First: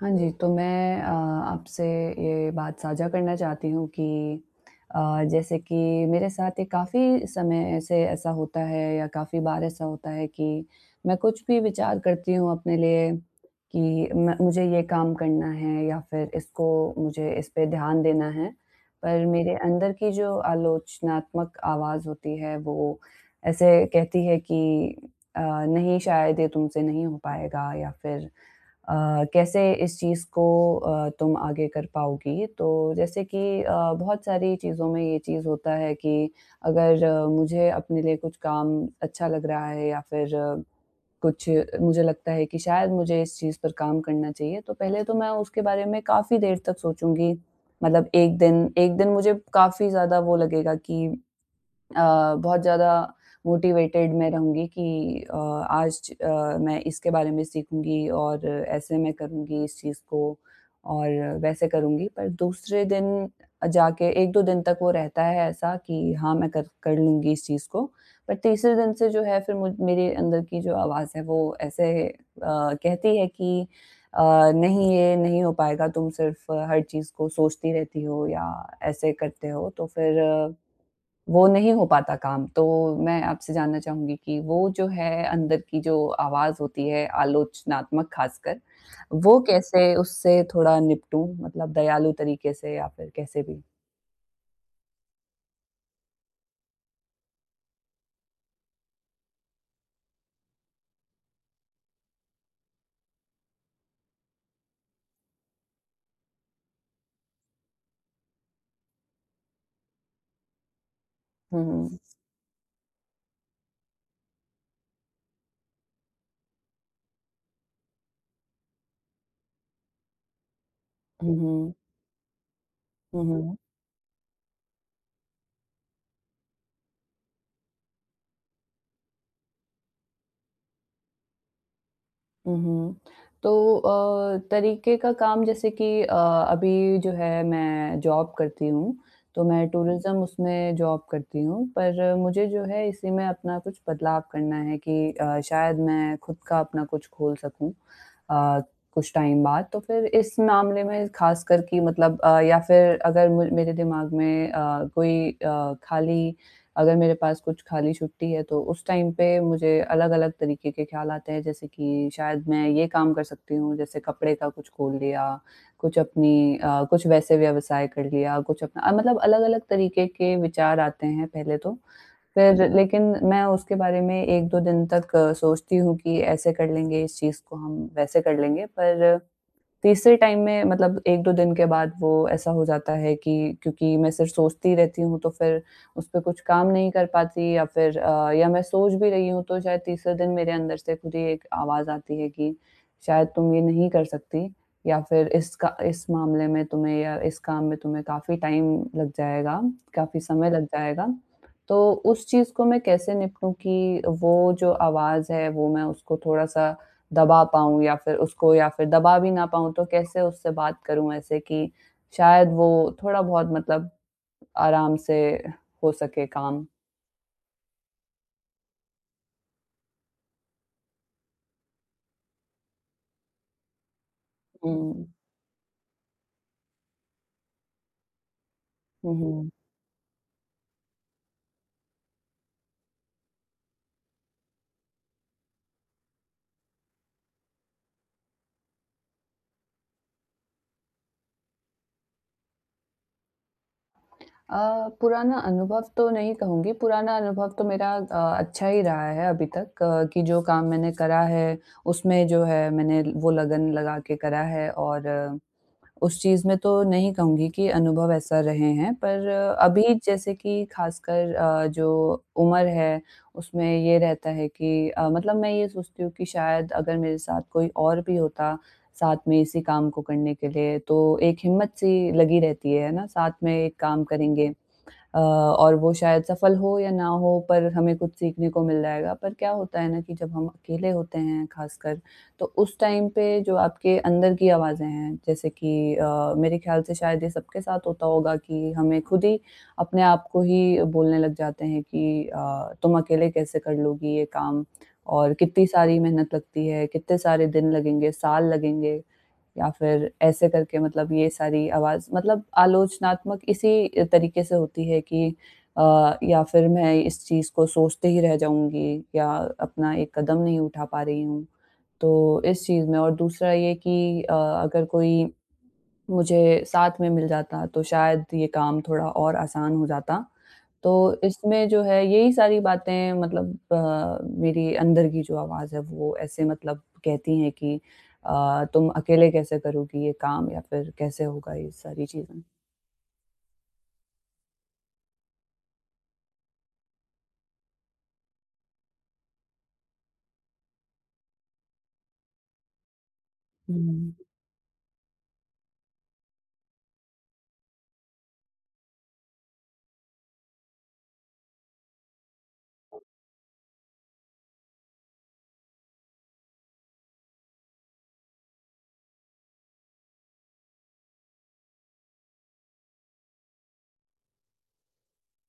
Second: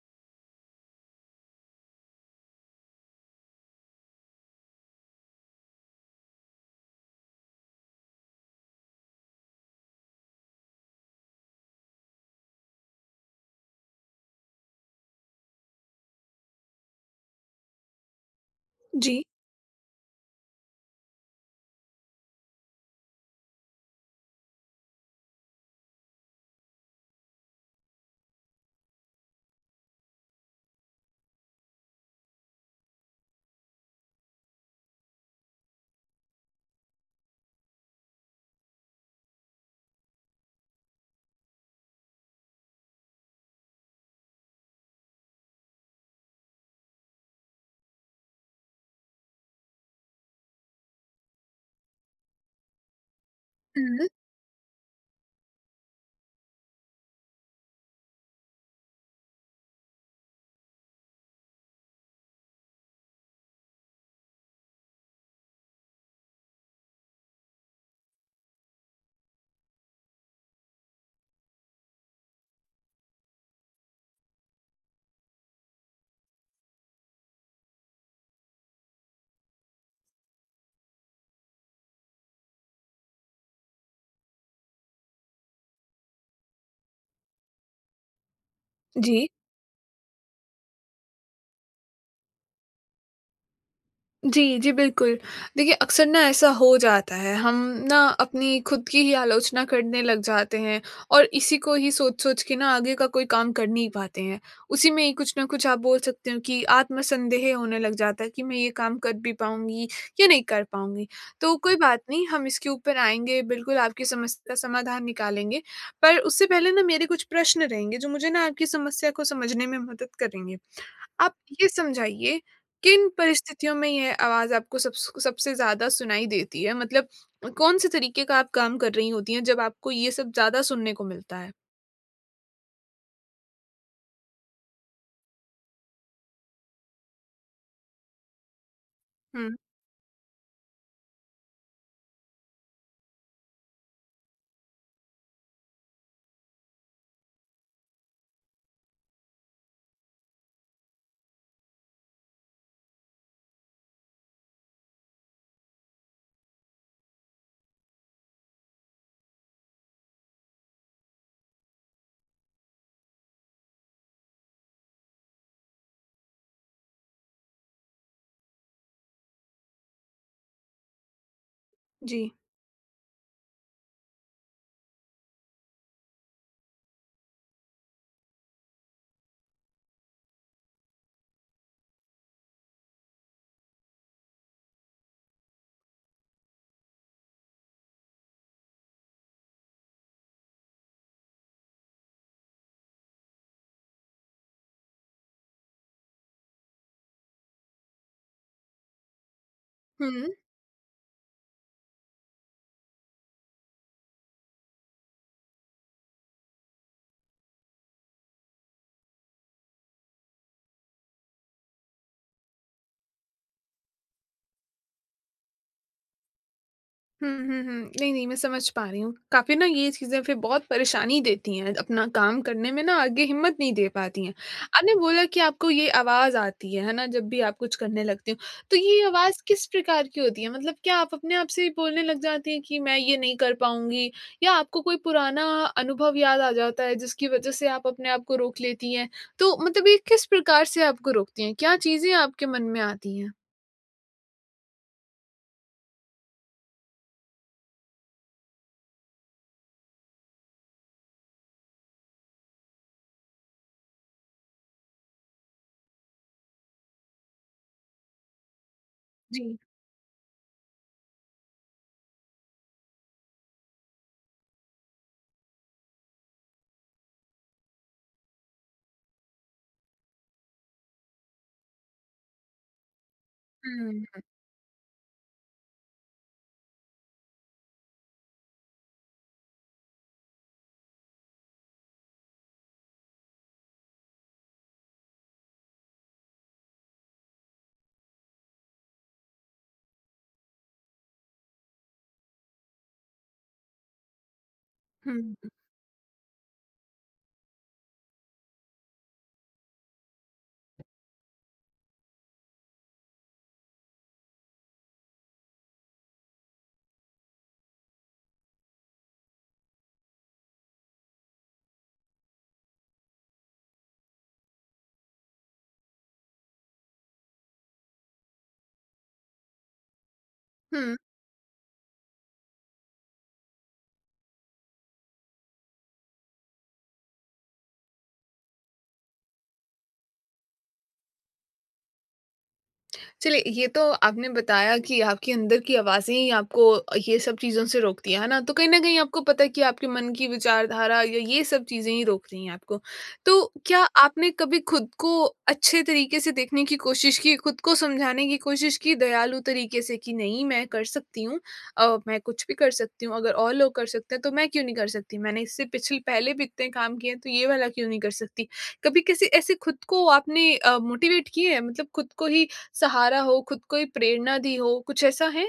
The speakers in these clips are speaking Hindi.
हाँ जी, तो मैं आपसे ये बात साझा करना चाहती हूँ कि अ, जैसे कि मेरे साथ ये काफ़ी समय से ऐसा होता है या काफ़ी बार ऐसा होता है कि मैं कुछ भी विचार करती हूँ अपने लिए कि मैं मुझे ये काम करना है या फिर इसको मुझे इस पे ध्यान देना है। जी। पर मेरे अंदर की जो आलोचनात्मक आवाज़ होती है वो ऐसे कहती है कि नहीं शायद ये तुमसे नहीं हो पाएगा या फिर कैसे इस चीज़ को तुम आगे कर पाओगी? तो जैसे कि बहुत सारी चीज़ों में ये चीज़ होता है कि अगर मुझे अपने लिए कुछ काम अच्छा लग रहा है या फिर कुछ मुझे लगता है कि शायद मुझे इस चीज़ पर काम करना चाहिए, तो पहले तो मैं उसके बारे में काफ़ी देर तक सोचूँगी। मतलब 1 दिन 1 दिन मुझे काफ़ी ज़्यादा वो लगेगा कि बहुत ज़्यादा हुँ। मोटिवेटेड मैं रहूँगी कि आज मैं इसके बारे में सीखूँगी और ऐसे मैं करूँगी इस चीज़ को और वैसे करूँगी। पर दूसरे दिन जाके 1-2 दिन तक वो रहता है ऐसा कि हाँ, मैं कर कर लूँगी इस चीज़ को। पर तीसरे दिन से जो है फिर मुझ मेरे अंदर की जो आवाज़ है वो ऐसे कहती है कि नहीं ये नहीं हो पाएगा, तुम सिर्फ हर चीज़ को सोचती रहती हो या ऐसे करते हो। तो फिर वो नहीं हो पाता काम, तो मैं आपसे जानना चाहूँगी कि वो जो है अंदर की जो आवाज़ होती है आलोचनात्मक ख़ासकर, जी। वो कैसे उससे थोड़ा निपटूँ? मतलब दयालु तरीके से या फिर कैसे भी? जी, जी, बिल्कुल। देखिए, अक्सर ना ऐसा हो जाता है, हम ना अपनी खुद की ही आलोचना करने लग जाते हैं और इसी को ही सोच-सोच के ना आगे का कोई काम कर नहीं पाते हैं। उसी में ही कुछ ना कुछ आप बोल सकते हो कि आत्मसंदेह होने लग जाता है कि मैं ये काम कर भी पाऊँगी या नहीं कर पाऊँगी। तो हुँ, कोई हुँ। बात नहीं, हम इसके ऊपर आएँगे, बिल्कुल आपकी समस्या का समाधान निकालेंगे। पर उससे पहले ना मेरे कुछ प्रश्न रहेंगे जो मुझे ना आपकी समस्या को समझने में मदद करेंगे। आप हुँ, ये हुँ। समझाइए, किन हुँ, हुँ। परिस्थितियों में यह आवाज़ आपको सबसे ज़्यादा सुनाई देती है? मतलब कौन-से तरीके का आप काम कर रही होती हैं, जब आपको ये सब ज़्यादा सुनने को मिलता है? उहुँ। तो तरीके का काम जैसे कि अभी जो है मैं जॉब करती हूँ, तो हुँ, मैं हुँ। टूरिज़्म उसमें जॉब करती हूँ, पर मुझे जो है इसी में अपना कुछ बदलाव करना है कि शायद मैं खुद का अपना कुछ खोल सकूँ अ, कुछ टाइम बाद। तो फिर इस मामले में ख़ासकर कि मतलब या फिर अगर मु मेरे दिमाग में कोई खाली, अगर मेरे पास कुछ खाली छुट्टी है तो उस टाइम पे मुझे अलग-अलग तरीके के ख़्याल आते हैं जैसे कि शायद मैं ये काम कर सकती हूँ, जैसे कपड़े का कुछ खोल लिया, कुछ अपनी कुछ वैसे व्यवसाय कर लिया, कुछ अपना मतलब अलग-अलग तरीके के विचार आते हैं पहले तो। जी। फिर लेकिन मैं उसके बारे में 1-2 दिन तक सोचती हूँ कि ऐसे कर लेंगे इस चीज़ को हम, वैसे कर लेंगे। पर तीसरे टाइम में मतलब 1-2 दिन के बाद वो ऐसा हो जाता है कि क्योंकि मैं सिर्फ़ सोचती रहती हूँ, तो फिर उस पे कुछ काम नहीं कर पाती या फिर या मैं सोच भी रही हूँ, तो शायद तीसरे दिन मेरे अंदर से खुद ही एक आवाज़ आती है कि शायद तुम ये नहीं कर सकती या फिर इस का इस मामले में तुम्हें या इस काम में तुम्हें काफ़ी टाइम लग जाएगा, काफ़ी हुँ। समय लग जाएगा। तो उस चीज़ को मैं कैसे निपटूँ कि वो जो आवाज़ है, वो मैं उसको थोड़ा-सा दबा पाऊँ या फिर उसको, या फिर दबा भी ना पाऊँ तो कैसे उससे बात करूँ ऐसे कि शायद वो थोड़ा-बहुत मतलब आराम से हो सके काम। हुँ, हुँ, हुँ। नहीं, नहीं मैं समझ पा रही हूँ। काफ़ी ना ये चीज़ें फिर बहुत परेशानी देती हैं, अपना काम करने में ना आगे हिम्मत नहीं दे पाती हैं। आपने हुँ, बोला कि आपको ये आवाज़ आती है ना? जब भी आप कुछ करने लगती हो, तो ये आवाज़ हुँ। किस प्रकार की होती है? मतलब क्या आप अपने आप से ही बोलने लग जाती हैं कि मैं ये नहीं कर पाऊँगी या आपको कोई पुराना अनुभव याद आ जाता है जिसकी वज़ह से आप अपने आप को रोक लेती हैं? तो मतलब ये किस प्रकार से आपको रोकती हैं? क्या चीज़ें आपके मन में आती हैं? पुराना अनुभव तो नहीं कहूँगी, पुराना अनुभव तो मेरा अच्छा ही रहा है अभी तक, कि जो काम मैंने करा है, उसमें जो है मैंने वो लगन लगा के करा है, और उस चीज़ में तो नहीं कहूँगी कि अनुभव ऐसा रहे हैं, पर जी। अभी जैसे कि ख़ासकर जो उम्र है, उसमें ये रहता है कि मतलब मैं ये सोचती हूँ कि शायद अगर मेरे साथ कोई और भी होता, साथ में इसी काम को करने के लिए, तो एक हिम्मत-सी लगी रहती है ना? साथ में एक काम हुँ, करेंगे, और वो शायद सफल हो या ना हो, पर हमें कुछ सीखने को मिल जाएगा। पर क्या होता है ना कि जब हम अकेले होते हैं ख़ासकर, तो उस टाइम पे जो आपके अंदर की आवाज़ें हैं, जैसे कि मेरे ख़्याल से शायद ये सबके साथ होता होगा कि हमें खुद ही अपने आप को ही बोलने लग जाते हैं कि तुम अकेले कैसे कर लोगी ये काम और हुँ, कितनी सारी मेहनत लगती है, कितने सारे दिन लगेंगे, साल लगेंगे। या फिर ऐसे करके मतलब ये सारी आवाज़ मतलब आलोचनात्मक इसी तरीके से होती है कि या फिर मैं इस चीज़ को सोचते ही रह जाऊँगी या अपना एक कदम नहीं उठा पा रही हूँ। तो इस चीज़ में और दूसरा ये कि अगर कोई मुझे साथ में मिल जाता तो शायद ये काम थोड़ा और आसान हो जाता। तो हुँ। इसमें जो है यही सारी बातें, मतलब मेरी अंदर की जो आवाज़ है वो ऐसे मतलब कहती हैं कि तुम अकेले कैसे करोगी ये काम या फिर कैसे होगा ये सारी चीज़ें। चलिए ये तो आपने बताया कि आपके अंदर की आवाज़ें ही आपको ये सब चीज़ों से रोकती हैं, है ना? तो कहीं न कहीं आपको पता है कि आपके मन की विचारधारा या ये सब चीज़ें ही रोक रही हैं आपको। तो क्या हुँ। आपने कभी खुद को अच्छे तरीके से देखने की कोशिश की, खुद को समझाने की कोशिश की दयालु तरीके से कि नहीं मैं कर सकती हूँ मैं कुछ भी कर सकती हूँ, अगर और लोग कर सकते हैं तो मैं क्यों नहीं कर सकती? मैंने इससे पिछले पहले भी इतने काम किए हैं तो ये वाला क्यों नहीं कर सकती? कभी किसी ऐसे खुद को आपने मोटिवेट किए हैं मतलब खुद को ही सहारा हो, खुद को ही प्रेरणा दी हो, कुछ ऐसा है?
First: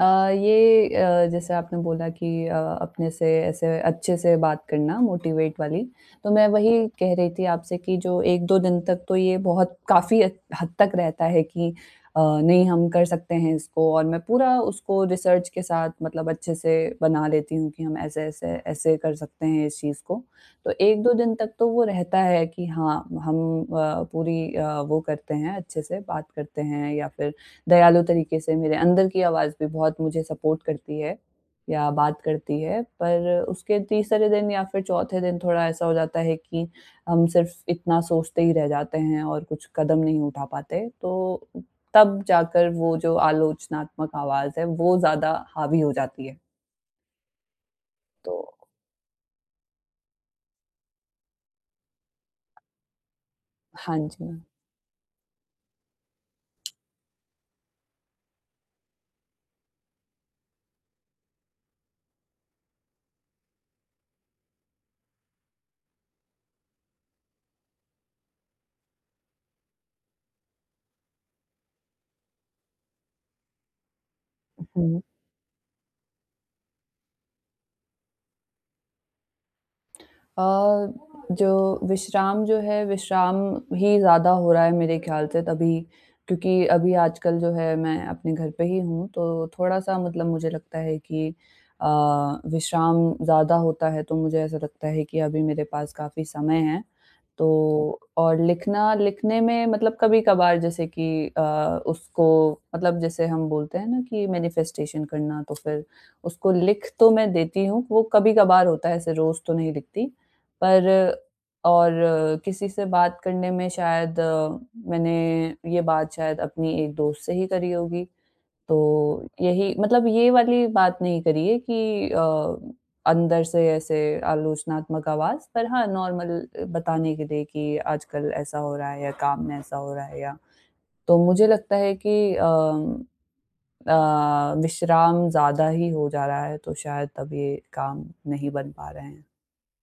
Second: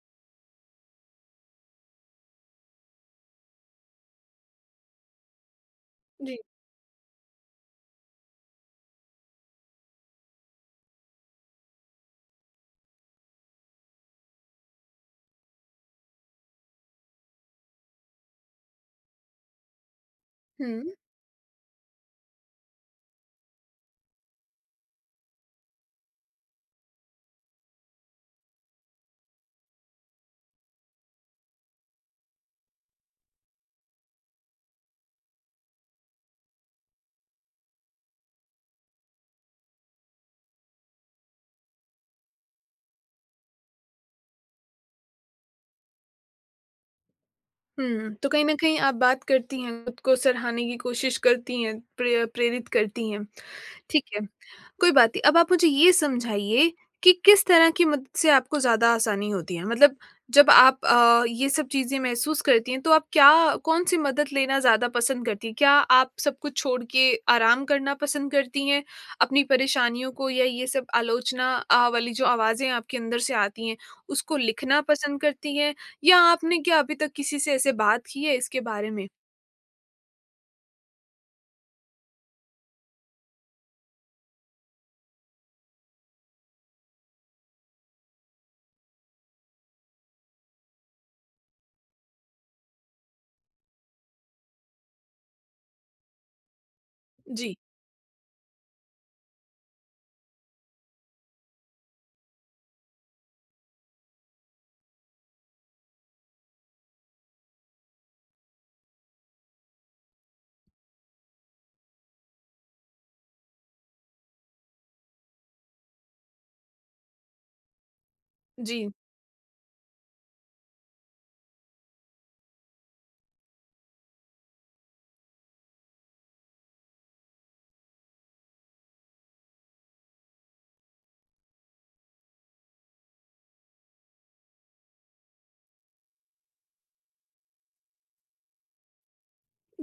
अ, ये जैसे आपने बोला कि अपने से ऐसे अच्छे से बात करना, मोटिवेट वाली, तो जी, मैं वही कह रही थी आपसे कि जो 1-2 दिन तक तो ये बहुत काफ़ी हद हद तक रहता है कि नहीं हम कर सकते हैं इसको, और मैं पूरा उसको रिसर्च के साथ मतलब अच्छे से बना लेती हूँ कि हम ऐसे-ऐसे, ऐसे ऐसे कर सकते हैं इस चीज़ को। तो हुँ। 1-2 दिन तक तो वो रहता है कि हाँ, हम पूरी वो करते हैं, अच्छे से बात करते हैं या फिर दयालु तरीके से मेरे अंदर की आवाज़ भी बहुत मुझे सपोर्ट करती है या बात करती है, पर उसके तीसरे दिन या फिर चौथे दिन थोड़ा ऐसा हो जाता है कि हम सिर्फ़ इतना सोचते ही रह जाते हैं और कुछ कदम नहीं उठा पाते, तो तब जाकर वो जो आलोचनात्मक आवाज़ है, वो ज़्यादा हावी हो जाती है। हुँ, तो तो कहीं न कहीं आप बात करती हैं, खुद को सराहने की कोशिश करती हैं, प्रेरित करती हैं। हाँ ठीक है, जी। कोई बात नहीं। अब आप मुझे ये समझाइए कि किस तरह की मदद से आपको ज़्यादा आसानी होती है? मतलब जब आप ये सब चीज़ें महसूस करती हैं, तो आप क्या कौन-सी मदद लेना ज़्यादा पसंद करती हैं? क्या आप सब कुछ छोड़ के आराम करना पसंद करती हैं, अपनी परेशानियों को या ये सब आलोचना वाली जो आवाज़ें आपके अंदर से आती हैं, उसको लिखना हुँ। पसंद करती हैं? या आपने क्या अभी तक किसी से ऐसे बात की है इसके बारे में? अ, जो विश्राम जो है, विश्राम ही ज़्यादा हो रहा है मेरे ख़्याल से, तभी क्योंकि अभी आजकल जो है मैं अपने घर पे ही हूँ, तो थोड़ा-सा मतलब मुझे लगता है कि अ, विश्राम ज़्यादा होता है, तो मुझे ऐसा लगता है कि अभी मेरे पास काफ़ी समय है। तो जी, और लिखना, लिखने में मतलब कभी-कभार, जैसे कि अ, उसको मतलब जैसे हम बोलते हैं ना कि मैनिफेस्टेशन करना, तो फिर उसको लिख तो मैं देती हूँ, वो कभी-कभार होता है, ऐसे रोज़ तो नहीं लिखती। पर और किसी से बात करने में शायद मैंने ये बात शायद अपनी एक दोस्त से ही करी होगी। तो जी। यही मतलब ये वाली बात नहीं करी है कि अंदर से ऐसे आलोचनात्मक आवाज़, पर हाँ नॉर्मल बताने के लिए कि आजकल ऐसा हो रहा है या काम में ऐसा हो रहा है या, तो मुझे लगता है कि विश्राम ज़्यादा ही हो जा रहा है, तो शायद तब ये काम नहीं बन पा रहे हैं।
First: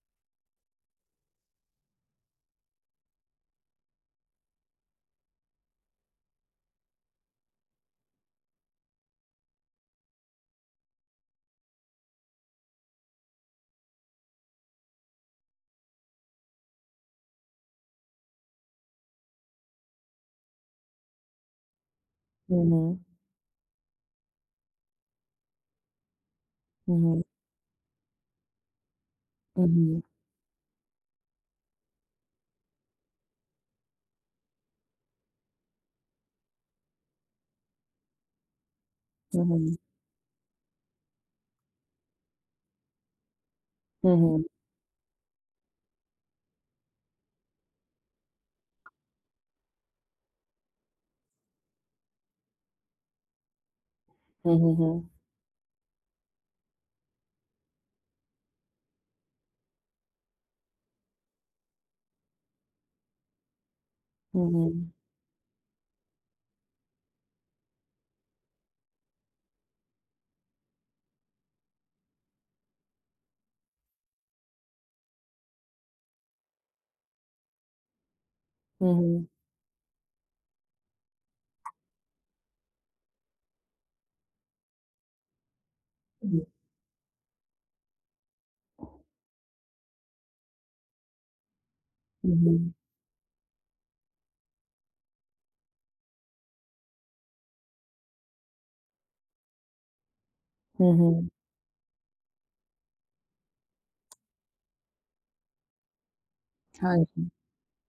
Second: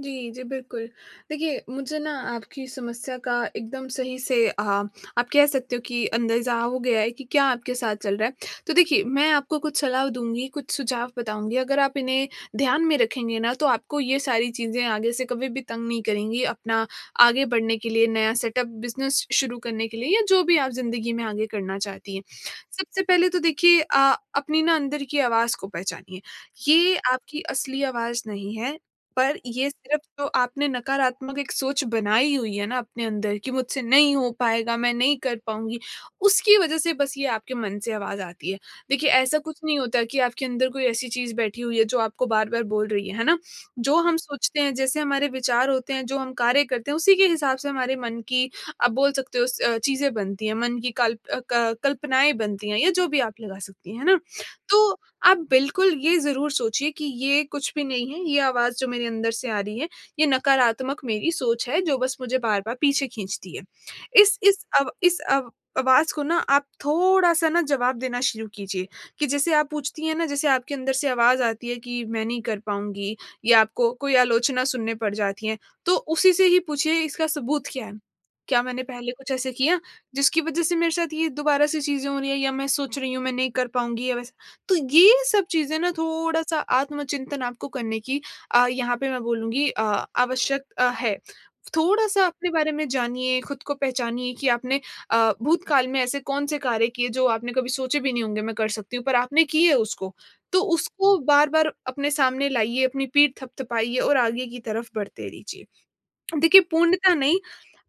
जी, जी, बिल्कुल। देखिए, मुझे ना आपकी समस्या का एकदम सही से आप कह सकते हो कि अंदाज़ा हो गया है कि क्या आपके साथ चल रहा है। तो देखिए, मैं आपको कुछ सलाह दूँगी, कुछ सुझाव बताऊँगी, अगर आप इन्हें ध्यान में रखेंगे ना, तो आपको ये सारी चीज़ें आगे से कभी भी तंग नहीं करेंगी, अपना आगे बढ़ने के लिए, नया सेटअप, बिज़नेस शुरू करने के लिए या जो भी आप ज़िंदगी में आगे करना चाहती हैं। हुँ, सबसे हुँ। पहले तो देखिए अपनी ना अंदर की आवाज़ को पहचानिए। ये हुँ, हुँ। आपकी असली आवाज़ नहीं है। पर ये सिर्फ जो आपने नकारात्मक एक सोच बनाई हुई है ना अपने अंदर कि मुझसे नहीं हो पाएगा, मैं नहीं कर पाऊँगी, उसकी वज़ह से बस ये आपके मन से आवाज़ आती है। देखिए ऐसा हुँ, कुछ हुँ। नहीं होता कि आपके अंदर कोई ऐसी चीज़ बैठी हुई है जो आपको बार-बार बोल रही है ना? जो हम हुँ, हुँ। सोचते हैं, जैसे हमारे विचार होते हैं, जो हम कार्य करते हैं, उसी के हिसाब से हमारे मन की आप बोल सकते हो चीज़ें बनती हैं, मन की कल्प अ, क कल्पनाएँ बनती हैं या जो भी आप लगा सकती हैं, है ना? हुँ, तो हुँ। आप बिल्कुल ये ज़रूर सोचिए कि ये कुछ भी नहीं है, ये आवाज़ जो मेरे अंदर से आ रही है, ये नकारात्मक मेरी सोच है जो बस मुझे बार-बार पीछे खींचती है। हुँ, हुँ, हुँ। इस अव आवाज़ को ना आप थोड़ा-सा ना जवाब देना शुरू कीजिए कि जैसे आप पूछती हैं ना, जैसे आपके अंदर से आवाज़ आती है कि मैं नहीं कर पाऊँगी या आपको कोई आलोचना सुनने पड़ जाती है, तो उसी से ही पूछिए इसका सबूत क्या है? क्या मैंने हुँ, पहले हुँ। कुछ ऐसे किया जिसकी वज़ह से मेरे साथ ये दोबारा से चीज़ें हो रही है या मैं सोच रही हूँ मैं नहीं कर पाऊँगी या वैसा तो ये सब चीज़ें ना हुँ, हुँ। थोड़ा-सा आत्मचिंतन आपको करने की यहाँ पे मैं बोलूँगी आवश्यक है। थोड़ा-सा हुँ, अपने बारे हुँ। में जानिए, खुद को पहचानिए कि आपने भूतकाल में ऐसे कौन-से कार्य किए जो आपने कभी सोचे भी नहीं होंगे मैं कर सकती हूँ, पर आपने किए उसको। तो हुँ, उसको हुँ। बार-बार अपने सामने लाइए, अपनी पीठ थपथपाइए और आगे की तरफ बढ़ते रहिए। देखिए हाँ पूर्णता जी। नहीं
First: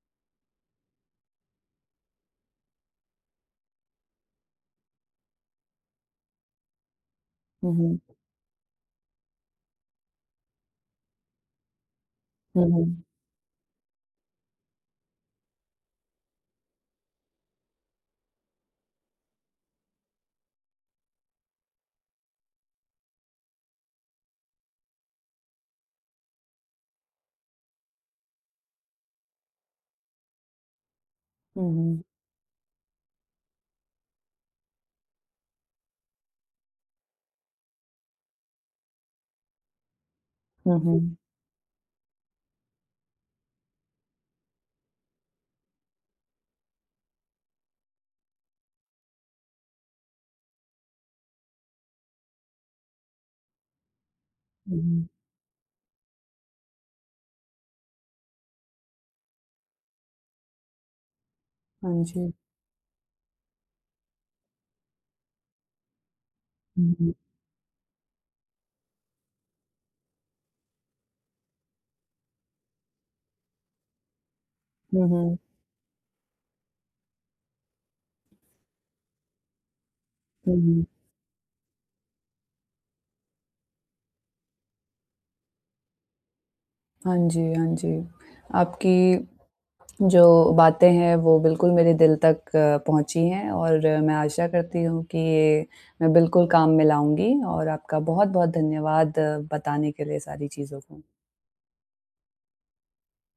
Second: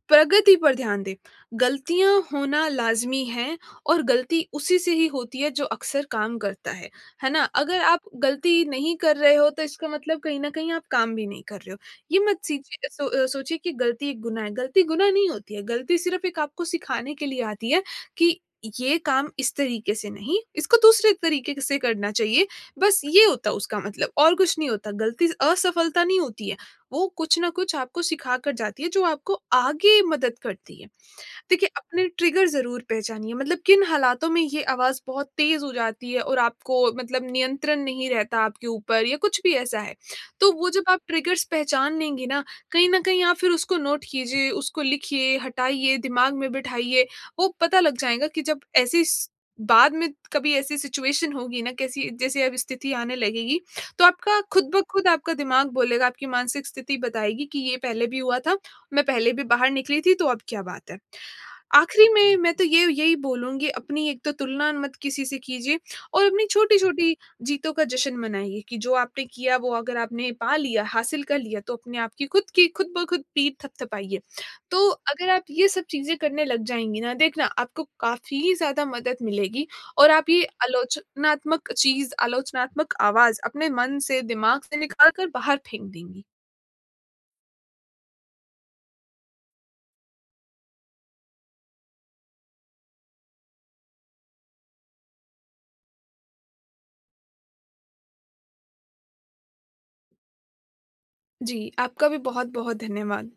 प्रगति पर ध्यान दें। गलतियाँ होना लाज़मी है और गलती उसी से ही होती है जो अक्सर काम करता है। है ना? हुँ, अगर आप हुँ। गलती नहीं कर रहे हो तो इसका मतलब कहीं न कहीं आप काम भी नहीं कर रहे हो। ये मत हुँ, सीचिए हुँ। सो अ, सोचिए कि गलती एक गुनाह है। गलती गुनाह नहीं होती है। गलती सिर्फ़ एक आपको सिखाने के लिए आती है कि ये काम इस तरीके से नहीं, इसको दूसरे तरीके से करना चाहिए। बस ये होता है उसका मतलब और कुछ नहीं होता। गलती असफलता नहीं होती है। वो कुछ ना कुछ आपको सिखा कर जाती है जो आपको आगे मदद करती है। देखिए, हुँ, हुँ। अपने ट्रिगर ज़रूर पहचानिए, मतलब किन हालातों में ये आवाज़ बहुत तेज़ हो जाती है और आपको मतलब नियंत्रण नहीं रहता आपके ऊपर या कुछ भी ऐसा है। तो वो हुँ, जब आप हुँ। ट्रिगर्स पहचान लेंगी ना, कहीं न कहीं आप फिर उसको नोट कीजिए, उसको लिखिए, हटाइए, दिमाग में बिठाइए, वो पता लग जाएगा कि जब ऐसी स बाद में कभी ऐसी सिचुएशन होगी ना, कैसी जैसे अब स्थिति आने लगेगी, तो आपका खुद हुँ, ब खुद हुँ। आपका दिमाग बोलेगा, आपकी मानसिक स्थिति बताएगी कि ये पहले भी हुआ था, मैं पहले भी बाहर निकली थी, तो अब क्या बात है। हाँ आखिरी जी। में मैं तो ये यही बोलूँगी अपनी एक तो तुलना मत किसी से कीजिए और अपनी हुँ, हुँ। छोटी-छोटी जीतों का जश्न मनाइए कि जो आपने किया वो अगर आपने पा लिया, हासिल कर लिया तो अपने आप की खुद ब खुद पीठ थपथपाइए। तो हुँ, अगर हुँ। आप ये सब चीज़ें करने लग जाएँगी ना, देखना आपको काफ़ी ज़्यादा मदद मिलेगी और आप ये हुँ, हुँ। आलोचनात्मक चीज़, आलोचनात्मक आवाज़ अपने मन से, दिमाग से निकाल कर बाहर फेंक देंगी। हाँ जी, हाँ जी। आपकी जो बातें हैं वो बिल्कुल मेरे दिल तक पहुँची हैं, और मैं आशा करती हूँ कि ये मैं बिल्कुल काम में लाऊँगी, और आपका बहुत-बहुत धन्यवाद बताने के लिए सारी चीज़ों को। जी, आपका भी बहुत-बहुत धन्यवाद।